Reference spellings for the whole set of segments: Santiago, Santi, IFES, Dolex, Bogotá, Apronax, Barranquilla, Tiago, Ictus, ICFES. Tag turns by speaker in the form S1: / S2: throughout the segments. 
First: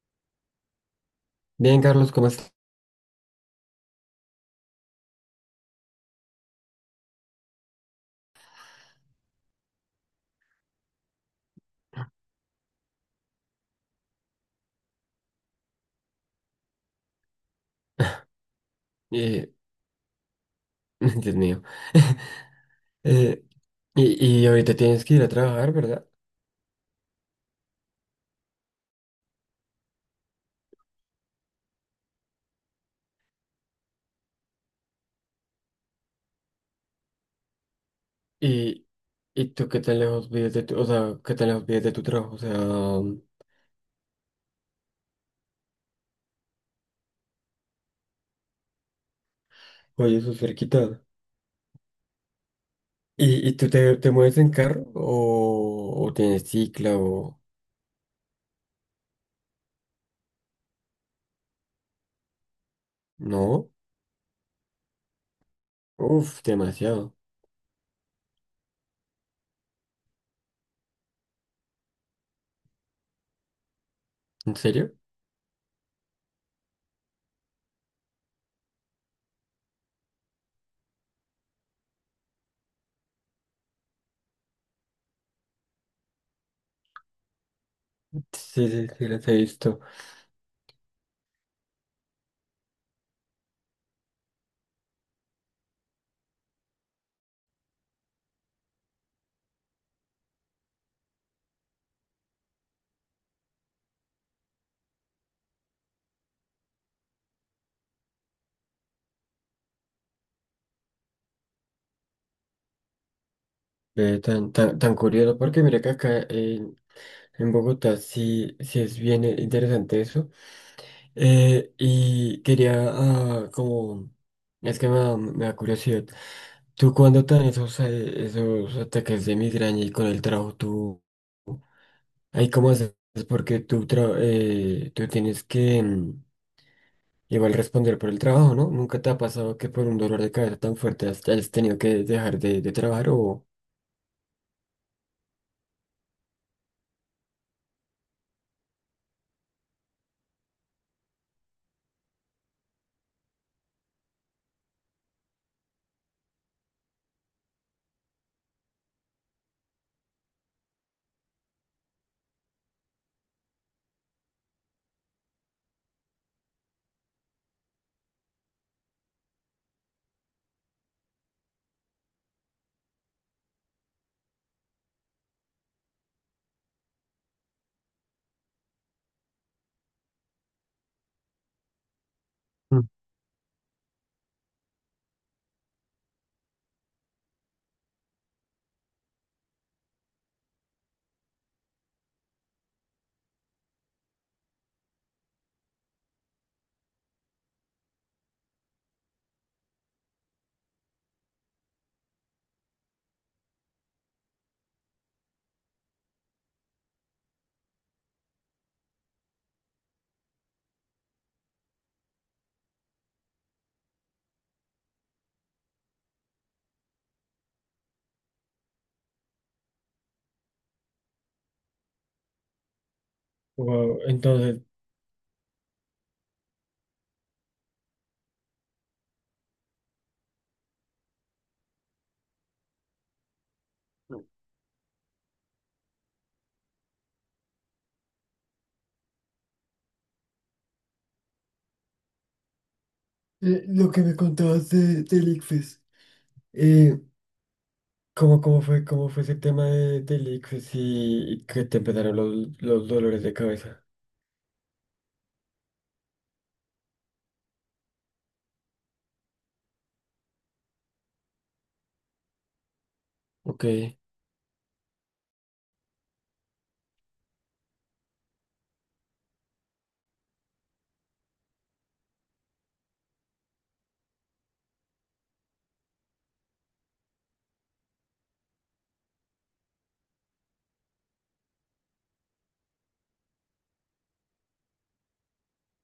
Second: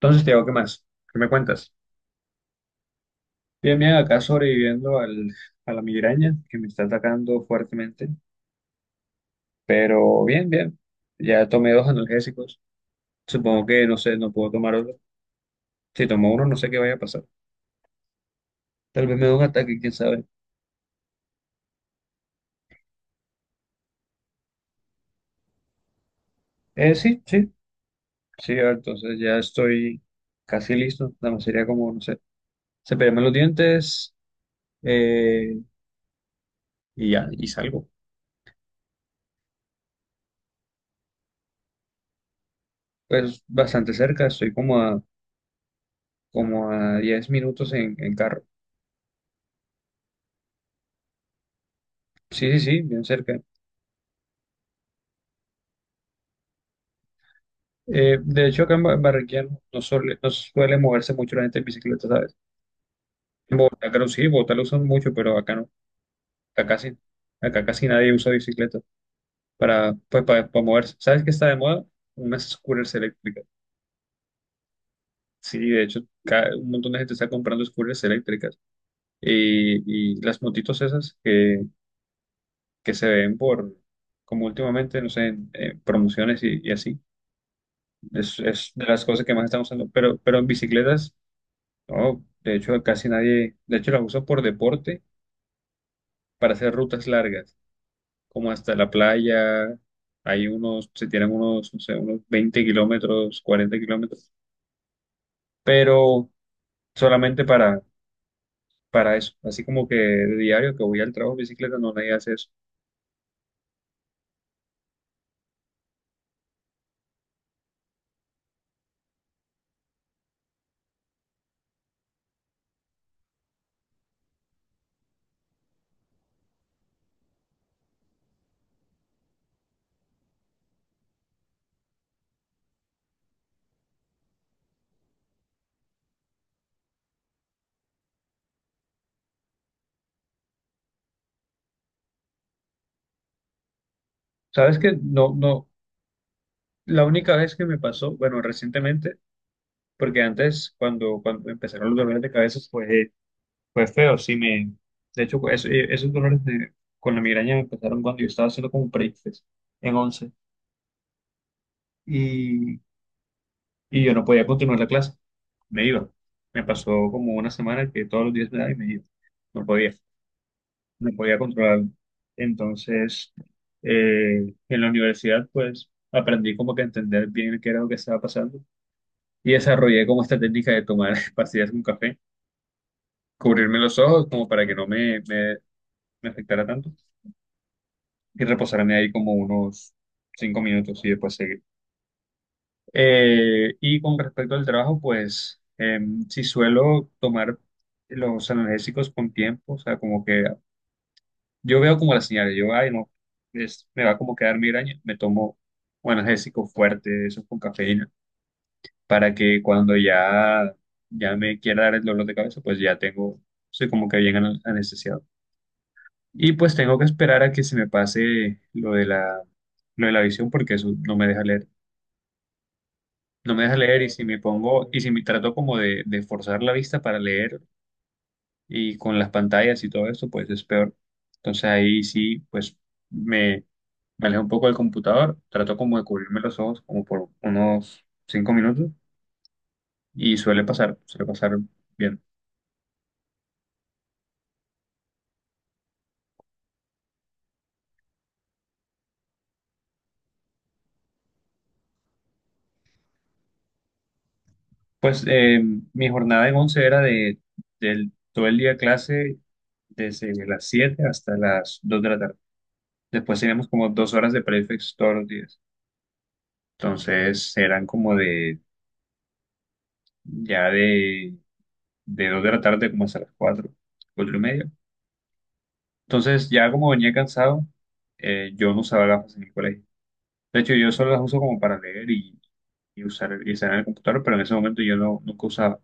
S1: Entonces, Tiago, ¿qué más? ¿Qué me cuentas?
S2: Bien, Carlos, ¿cómo estás?
S1: Bien, bien, acá sobreviviendo a la migraña que me está atacando fuertemente, pero bien, bien. Ya tomé dos analgésicos. Supongo que, no sé, no puedo tomar otro. Si tomo uno, no sé qué vaya a pasar. Tal vez me dé un
S2: Eh,
S1: ataque, quién sabe.
S2: Dios mío. Eh, y ahorita tienes que ir a trabajar, ¿verdad?
S1: Sí, sí, sí, ah, entonces ya estoy casi listo. Nada más sería como, no sé, cepillarme los dientes eh, y ya, y salgo.
S2: Y, y tú, ¿qué tan lejos vives de tu, o sea, qué tan lejos vives de tu trabajo? O sea,
S1: Pues bastante cerca, estoy como como a 10 minutos en carro.
S2: oye, eso es cerquita.
S1: Sí, sí, sí, bien cerca.
S2: ¿Y tú te mueves en carro o tienes cicla o
S1: De hecho, acá en Barranquilla no suele, no suele moverse mucho la gente en bicicleta, ¿sabes? En
S2: no?
S1: Bogotá, claro, sí, en Bogotá lo usan mucho, pero acá no.
S2: Uf,
S1: Acá casi,
S2: demasiado.
S1: acá casi nadie usa bicicleta para, pues, para moverse. ¿Sabes qué está de moda? Unas scooters eléctricas.
S2: ¿En serio?
S1: Sí, de hecho, un montón de gente está comprando scooters eléctricas. Y, y las motitos esas que se ven por, como últimamente, no sé, en promociones y así.
S2: Sí,
S1: Es de
S2: sí,
S1: las
S2: sí,
S1: cosas
S2: las
S1: que
S2: he
S1: más están
S2: visto.
S1: usando. Pero en bicicletas. No, de hecho, casi nadie, de hecho, las uso por deporte para hacer rutas largas, como hasta la playa. Hay unos, se tienen unos, no sé, unos 20 kilómetros, 40 kilómetros, pero solamente para eso. Así como que de diario que voy al trabajo en bicicleta, no nadie hace eso.
S2: Tan, tan, tan curioso, porque mira que acá en Bogotá sí, sí es bien interesante eso. Y quería, ah, como, es que me da curiosidad. ¿Tú cuando te dan esos, esos ataques de migraña y con el trabajo, tú, ahí cómo haces? Porque tú, tú tienes que igual responder por el trabajo, ¿no? ¿Nunca te ha pasado que por un dolor de cabeza tan fuerte has, has tenido que dejar de trabajar o...
S1: ¿Sabes que no, no, la única vez que me pasó, bueno, recientemente, porque antes, cuando empezaron los dolores de cabeza, pues fue feo, sí me... De hecho, esos dolores con la migraña me empezaron cuando yo estaba haciendo como un break en 11 y, y yo no podía continuar la clase, me iba. Me pasó como una semana que todos los días me daba y me iba. No podía, no podía controlarlo. Entonces, en la universidad, pues, aprendí como que a entender bien qué era lo que estaba pasando y desarrollé como esta técnica de tomar pastillas con café,
S2: Mm.
S1: cubrirme los ojos como para que no me afectara tanto y reposarme ahí como unos cinco minutos y después seguir. Y con respecto al trabajo, pues si suelo tomar los analgésicos con tiempo, o sea, como que yo veo como las señales, yo, ay, no, es, me va como a quedar migraña, me tomo un analgésico fuerte, eso con cafeína, para que cuando ya, ya me quiera dar el dolor de cabeza, pues ya tengo, soy como que bien anestesiado. Y pues tengo que esperar a que se me pase lo de la visión porque eso no me deja leer. No me deja
S2: Wow,
S1: leer y si me
S2: entonces,
S1: pongo, y si me trato como de forzar la vista para leer y con las pantallas y todo esto, pues es peor. Entonces ahí sí, pues me, me alejo un poco del computador, trato como de cubrirme los ojos como por unos cinco minutos y suele pasar bien.
S2: lo que me contabas de, del ICFES. ¿Cómo, cómo fue ese tema de, del Ictus y que te empezaron los dolores de cabeza?
S1: Pues mi jornada en 11 era de, del, todo el día clase desde las 7 hasta las 2 de la tarde. Después
S2: Ok,
S1: teníamos como dos horas de prefix todos los días. Entonces eran como de ya de 2 de la tarde como hasta las 4 4 y media. Entonces, ya como venía cansado, yo no usaba gafas en el colegio. De hecho, yo solo las uso como para leer y usar, y estar en el computador, pero en ese momento yo no, nunca usaba.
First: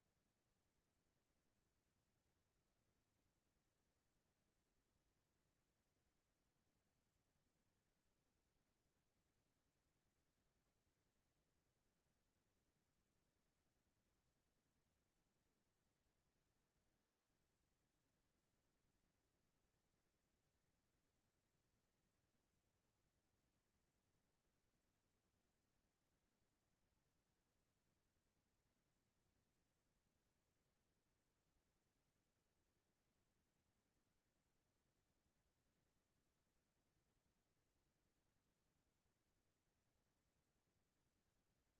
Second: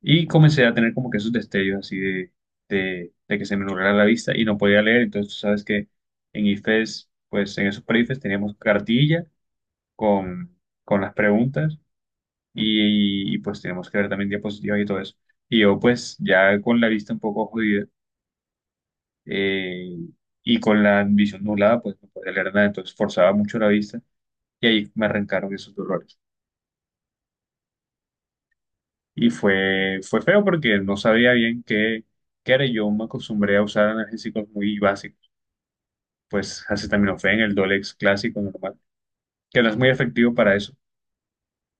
S1: Y comencé a tener como que esos destellos así de que se me nublara la vista y no podía leer. Entonces, tú sabes que en IFES, pues en esos pre-IFES teníamos cartilla con, con las preguntas y, pues tenemos que ver también diapositivas y todo eso. Y yo pues ya con la vista un poco jodida eh, y con la visión nublada pues no podía leer nada, entonces forzaba mucho la vista y ahí me arrancaron esos dolores. Y fue, fue feo porque no sabía bien qué, qué era. Yo me acostumbré a usar analgésicos muy básicos, pues acetaminofén, el Dolex clásico normal, que no es muy efectivo para eso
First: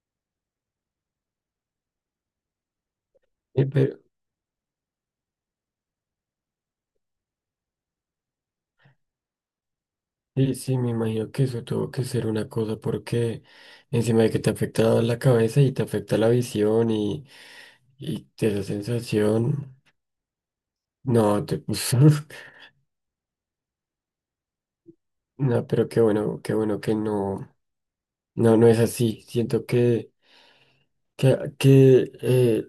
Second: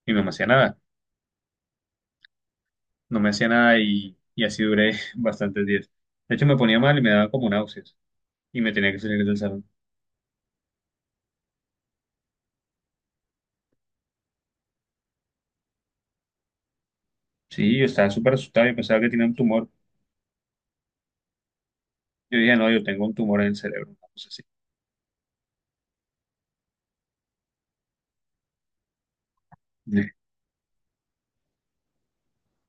S1: y no me hacía nada, no me hacía nada
S2: pero
S1: y, y así duré bastantes días. De hecho me ponía mal y me daba como náuseas, y me tenía que salir del salón.
S2: sí, sí, me imagino que eso tuvo que ser una cosa porque encima de que te afecta la cabeza y te afecta la visión
S1: Sí, yo estaba
S2: y
S1: súper
S2: te da
S1: asustado, yo pensaba que tenía un tumor.
S2: sensación, no, te puso,
S1: Yo dije, no, yo tengo un tumor en el cerebro, una cosa así.
S2: no, pero qué bueno que no, no, no es así. Siento que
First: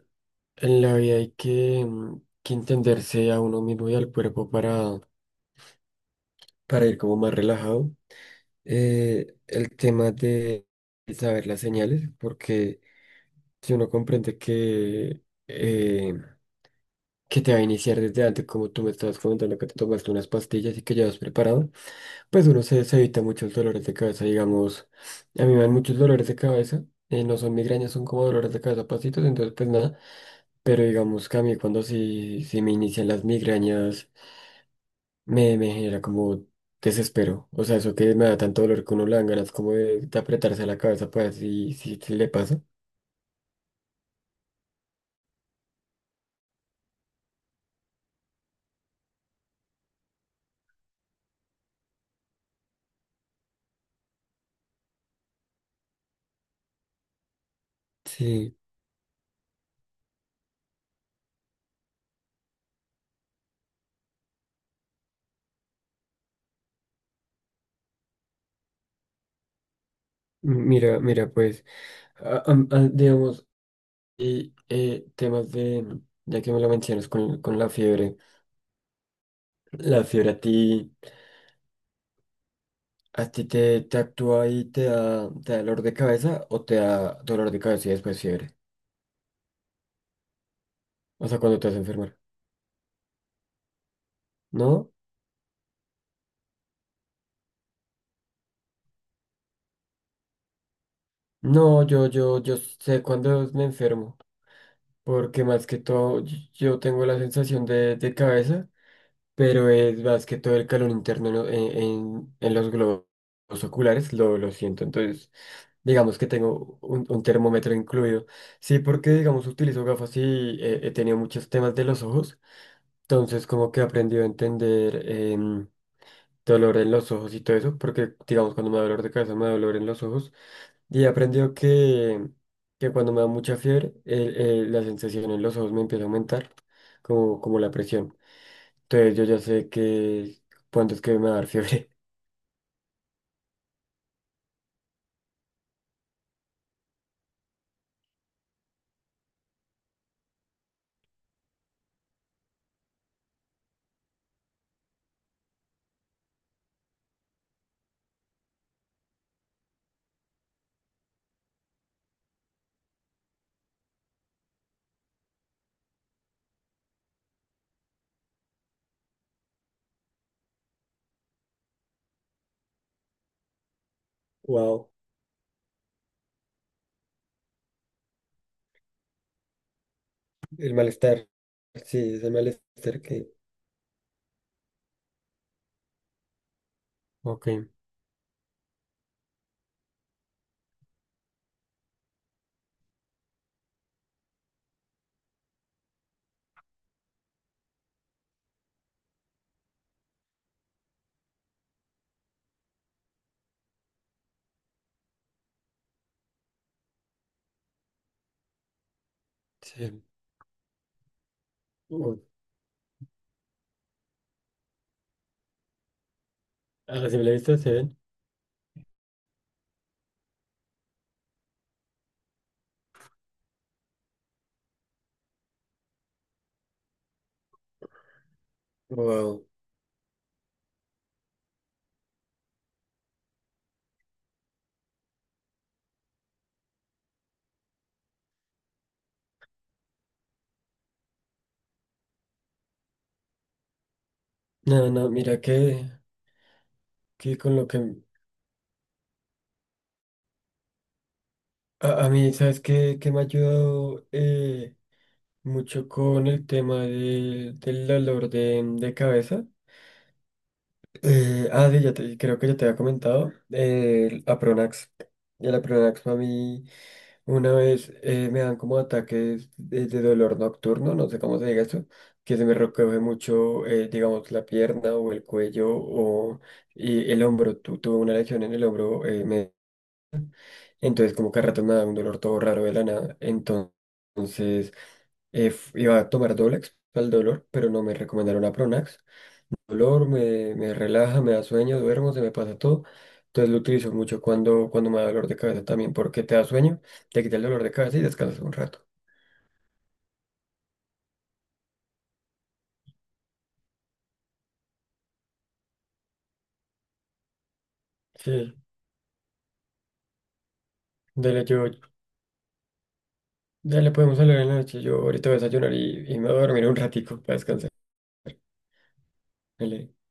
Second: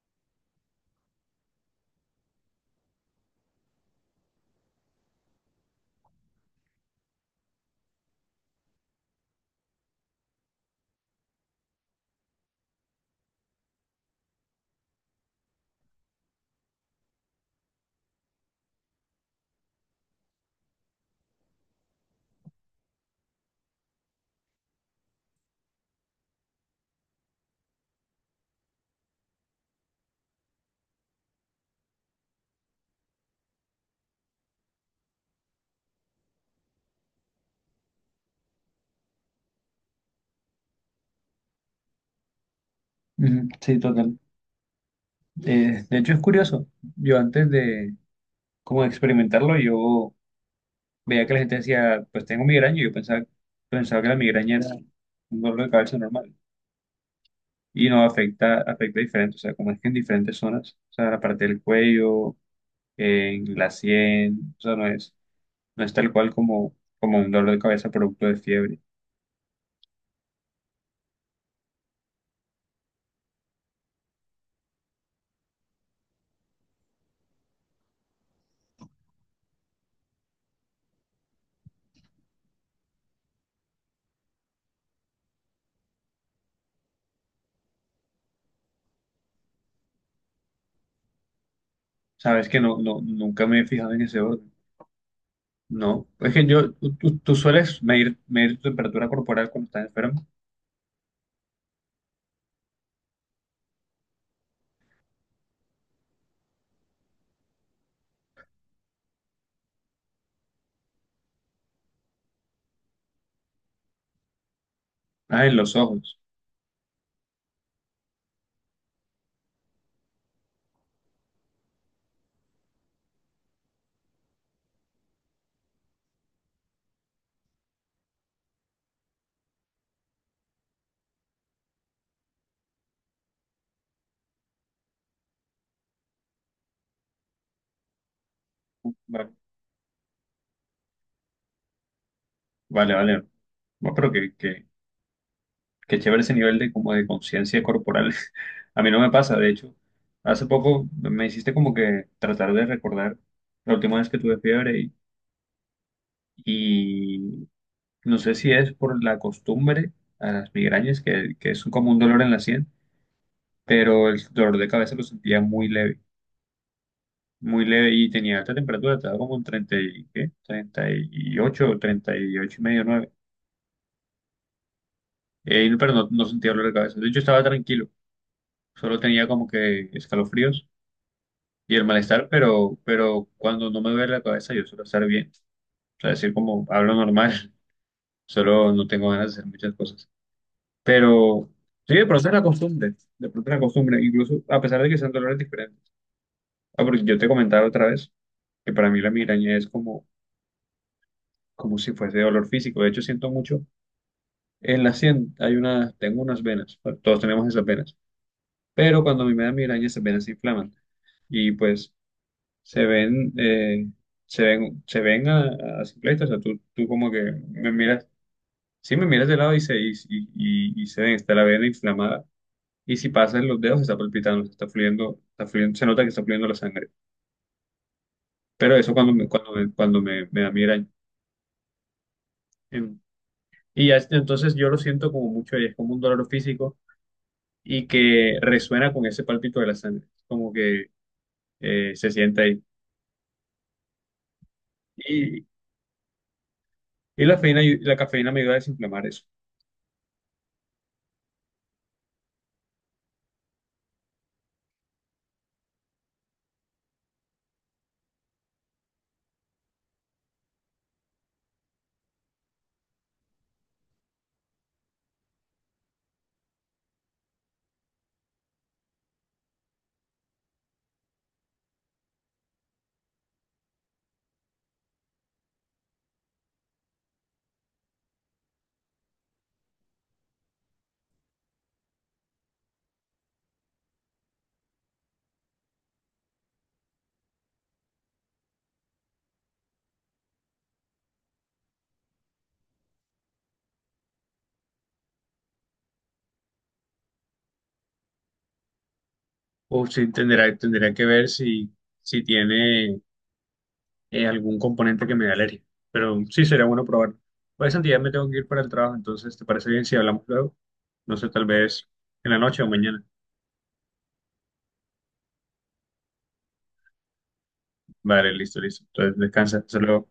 S2: en la vida hay que, que entenderse a uno mismo y al cuerpo para ir como más relajado. El tema de saber las señales, porque si uno comprende eh, que te va a iniciar desde antes, como tú me estabas comentando que te tomaste unas pastillas y que ya vas preparado, pues uno se, se evita muchos dolores de cabeza, digamos, a mí me dan muchos dolores de cabeza. No son migrañas, son como dolores de cabeza, pasitos, entonces pues nada, pero digamos que a mí cuando sí, sí me inician las migrañas, me genera como desespero. O sea, eso que me da tanto dolor que uno le dan ganas como de apretarse la cabeza para ver si, si, si le pasa.
S1: Ujú, sí, total. De hecho, es curioso. Yo antes de como de experimentarlo, yo veía que la gente decía, pues tengo migraña, y yo pensaba, pensaba que la migraña era un dolor de cabeza normal. Y no,
S2: Sí,
S1: afecta, afecta diferente, o sea, como es que en diferentes zonas, o sea, la parte del cuello, en la sien, o sea, no es, no es tal cual como, como un dolor de cabeza producto de fiebre.
S2: mira, mira, pues, digamos, y temas de, ya que me lo mencionas con ¿la fiebre a ti te, te actúa y te da dolor de cabeza o te da dolor de cabeza y después fiebre? O sea, cuando te vas a enfermar.
S1: Sabes que no, no, nunca me he fijado en ese orden.
S2: ¿No?
S1: No, es que yo, tú, tú sueles medir, medir tu temperatura corporal cuando estás enfermo.
S2: No, yo sé cuando me enfermo. Porque más que todo yo tengo la sensación de cabeza, pero es más que todo el calor interno en, en los globos oculares, lo siento. Entonces,
S1: Ah, en los
S2: digamos
S1: ojos.
S2: que tengo un termómetro incluido. Sí, porque digamos utilizo gafas y he tenido muchos temas de los ojos, entonces como que he aprendido a entender em, dolor en los ojos y todo eso, porque digamos cuando me da dolor de cabeza me da dolor en los ojos. Y aprendió que cuando me da mucha fiebre, la sensación en los ojos me empieza a aumentar, como, como la presión. Entonces yo
S1: Bueno,
S2: ya sé que cuándo es que me va a dar fiebre.
S1: vale, vale. Bueno, pero que chévere ese nivel de como de conciencia corporal. A mí no me pasa, de hecho. Hace poco me hiciste como que tratar de recordar la última vez que tuve fiebre y no sé si es por la costumbre a las migrañas, que es como un dolor en la sien, pero el dolor de cabeza lo sentía muy leve. Muy leve y tenía alta temperatura, estaba como en 30 y, ¿qué? Treinta y ocho y medio, nueve.
S2: Wow,
S1: Pero no, no sentía dolor de cabeza. De hecho, estaba tranquilo, solo tenía como que escalofríos
S2: el malestar.
S1: y el
S2: Sí,
S1: malestar,
S2: ese malestar
S1: pero
S2: que...
S1: cuando no me duele la cabeza yo suelo estar bien. O sea, decir como hablo
S2: Ok,
S1: normal, solo no tengo ganas de hacer muchas cosas. Pero sí, de pronto es la costumbre, de pronto es la costumbre, incluso a pesar de que sean dolores diferentes. Ah, porque yo te comentaba otra vez que para mí la migraña es como, como si fuese dolor físico. De hecho, siento mucho. En la sien hay una, tengo unas venas, pues, todos tenemos esas venas, pero cuando a mí me da migraña esas
S2: sí.
S1: venas se inflaman y pues
S2: Uh,
S1: se ven, se ven, se ven a simple vista, o sea, tú
S2: a
S1: como que
S2: simple vista
S1: me
S2: se ven.
S1: miras, sí me miras de lado y se, y, y se ven, está la vena inflamada y si pasas los dedos está palpitando, está fluyendo, se nota que está fluyendo la sangre, pero eso cuando me,
S2: Wow.
S1: cuando me, cuando me da migraña. Em, Y ya, entonces yo lo siento como mucho, y es como un dolor físico y que resuena con ese palpito de la sangre, como que se siente ahí.
S2: No, no, mira
S1: Y, y la
S2: que con
S1: cafeína,
S2: lo
S1: la
S2: que...
S1: cafeína me ayuda a desinflamar eso.
S2: A, a mí, ¿sabes qué, qué me ha ayudado mucho con el tema del del dolor de cabeza? Sí, ya te, creo que ya te había comentado el Apronax. Y el Apronax a mí una vez me dan como ataques de dolor nocturno, no sé cómo se diga eso, que se me recoge mucho, digamos, la pierna o el cuello o y el hombro. Tuve una lesión en el hombro, entonces como que a ratos me da un dolor todo raro de la nada. Entonces iba a tomar Dolex para el dolor, pero no me recomendaron Apronax dolor, me relaja, me da sueño, duermo, se me pasa todo. Entonces lo utilizo mucho cuando, cuando me da dolor de cabeza también, porque te da sueño, te quita el dolor de cabeza y descansas un rato.
S1: O si tendrá, tendría que ver si, si tiene algún componente que me dé alergia. Pero sí sería bueno probarlo. Pues Santi, ya me tengo
S2: Sí,
S1: que ir para el trabajo, entonces ¿te parece bien si hablamos luego? No sé,
S2: dale,
S1: tal
S2: yo,
S1: vez en la noche o mañana.
S2: dale, podemos hablar en la noche. Yo ahorita voy a desayunar y me voy a dormir un ratico para descansar.
S1: Vale, listo, listo. Entonces descansa, hasta
S2: Dale.
S1: luego.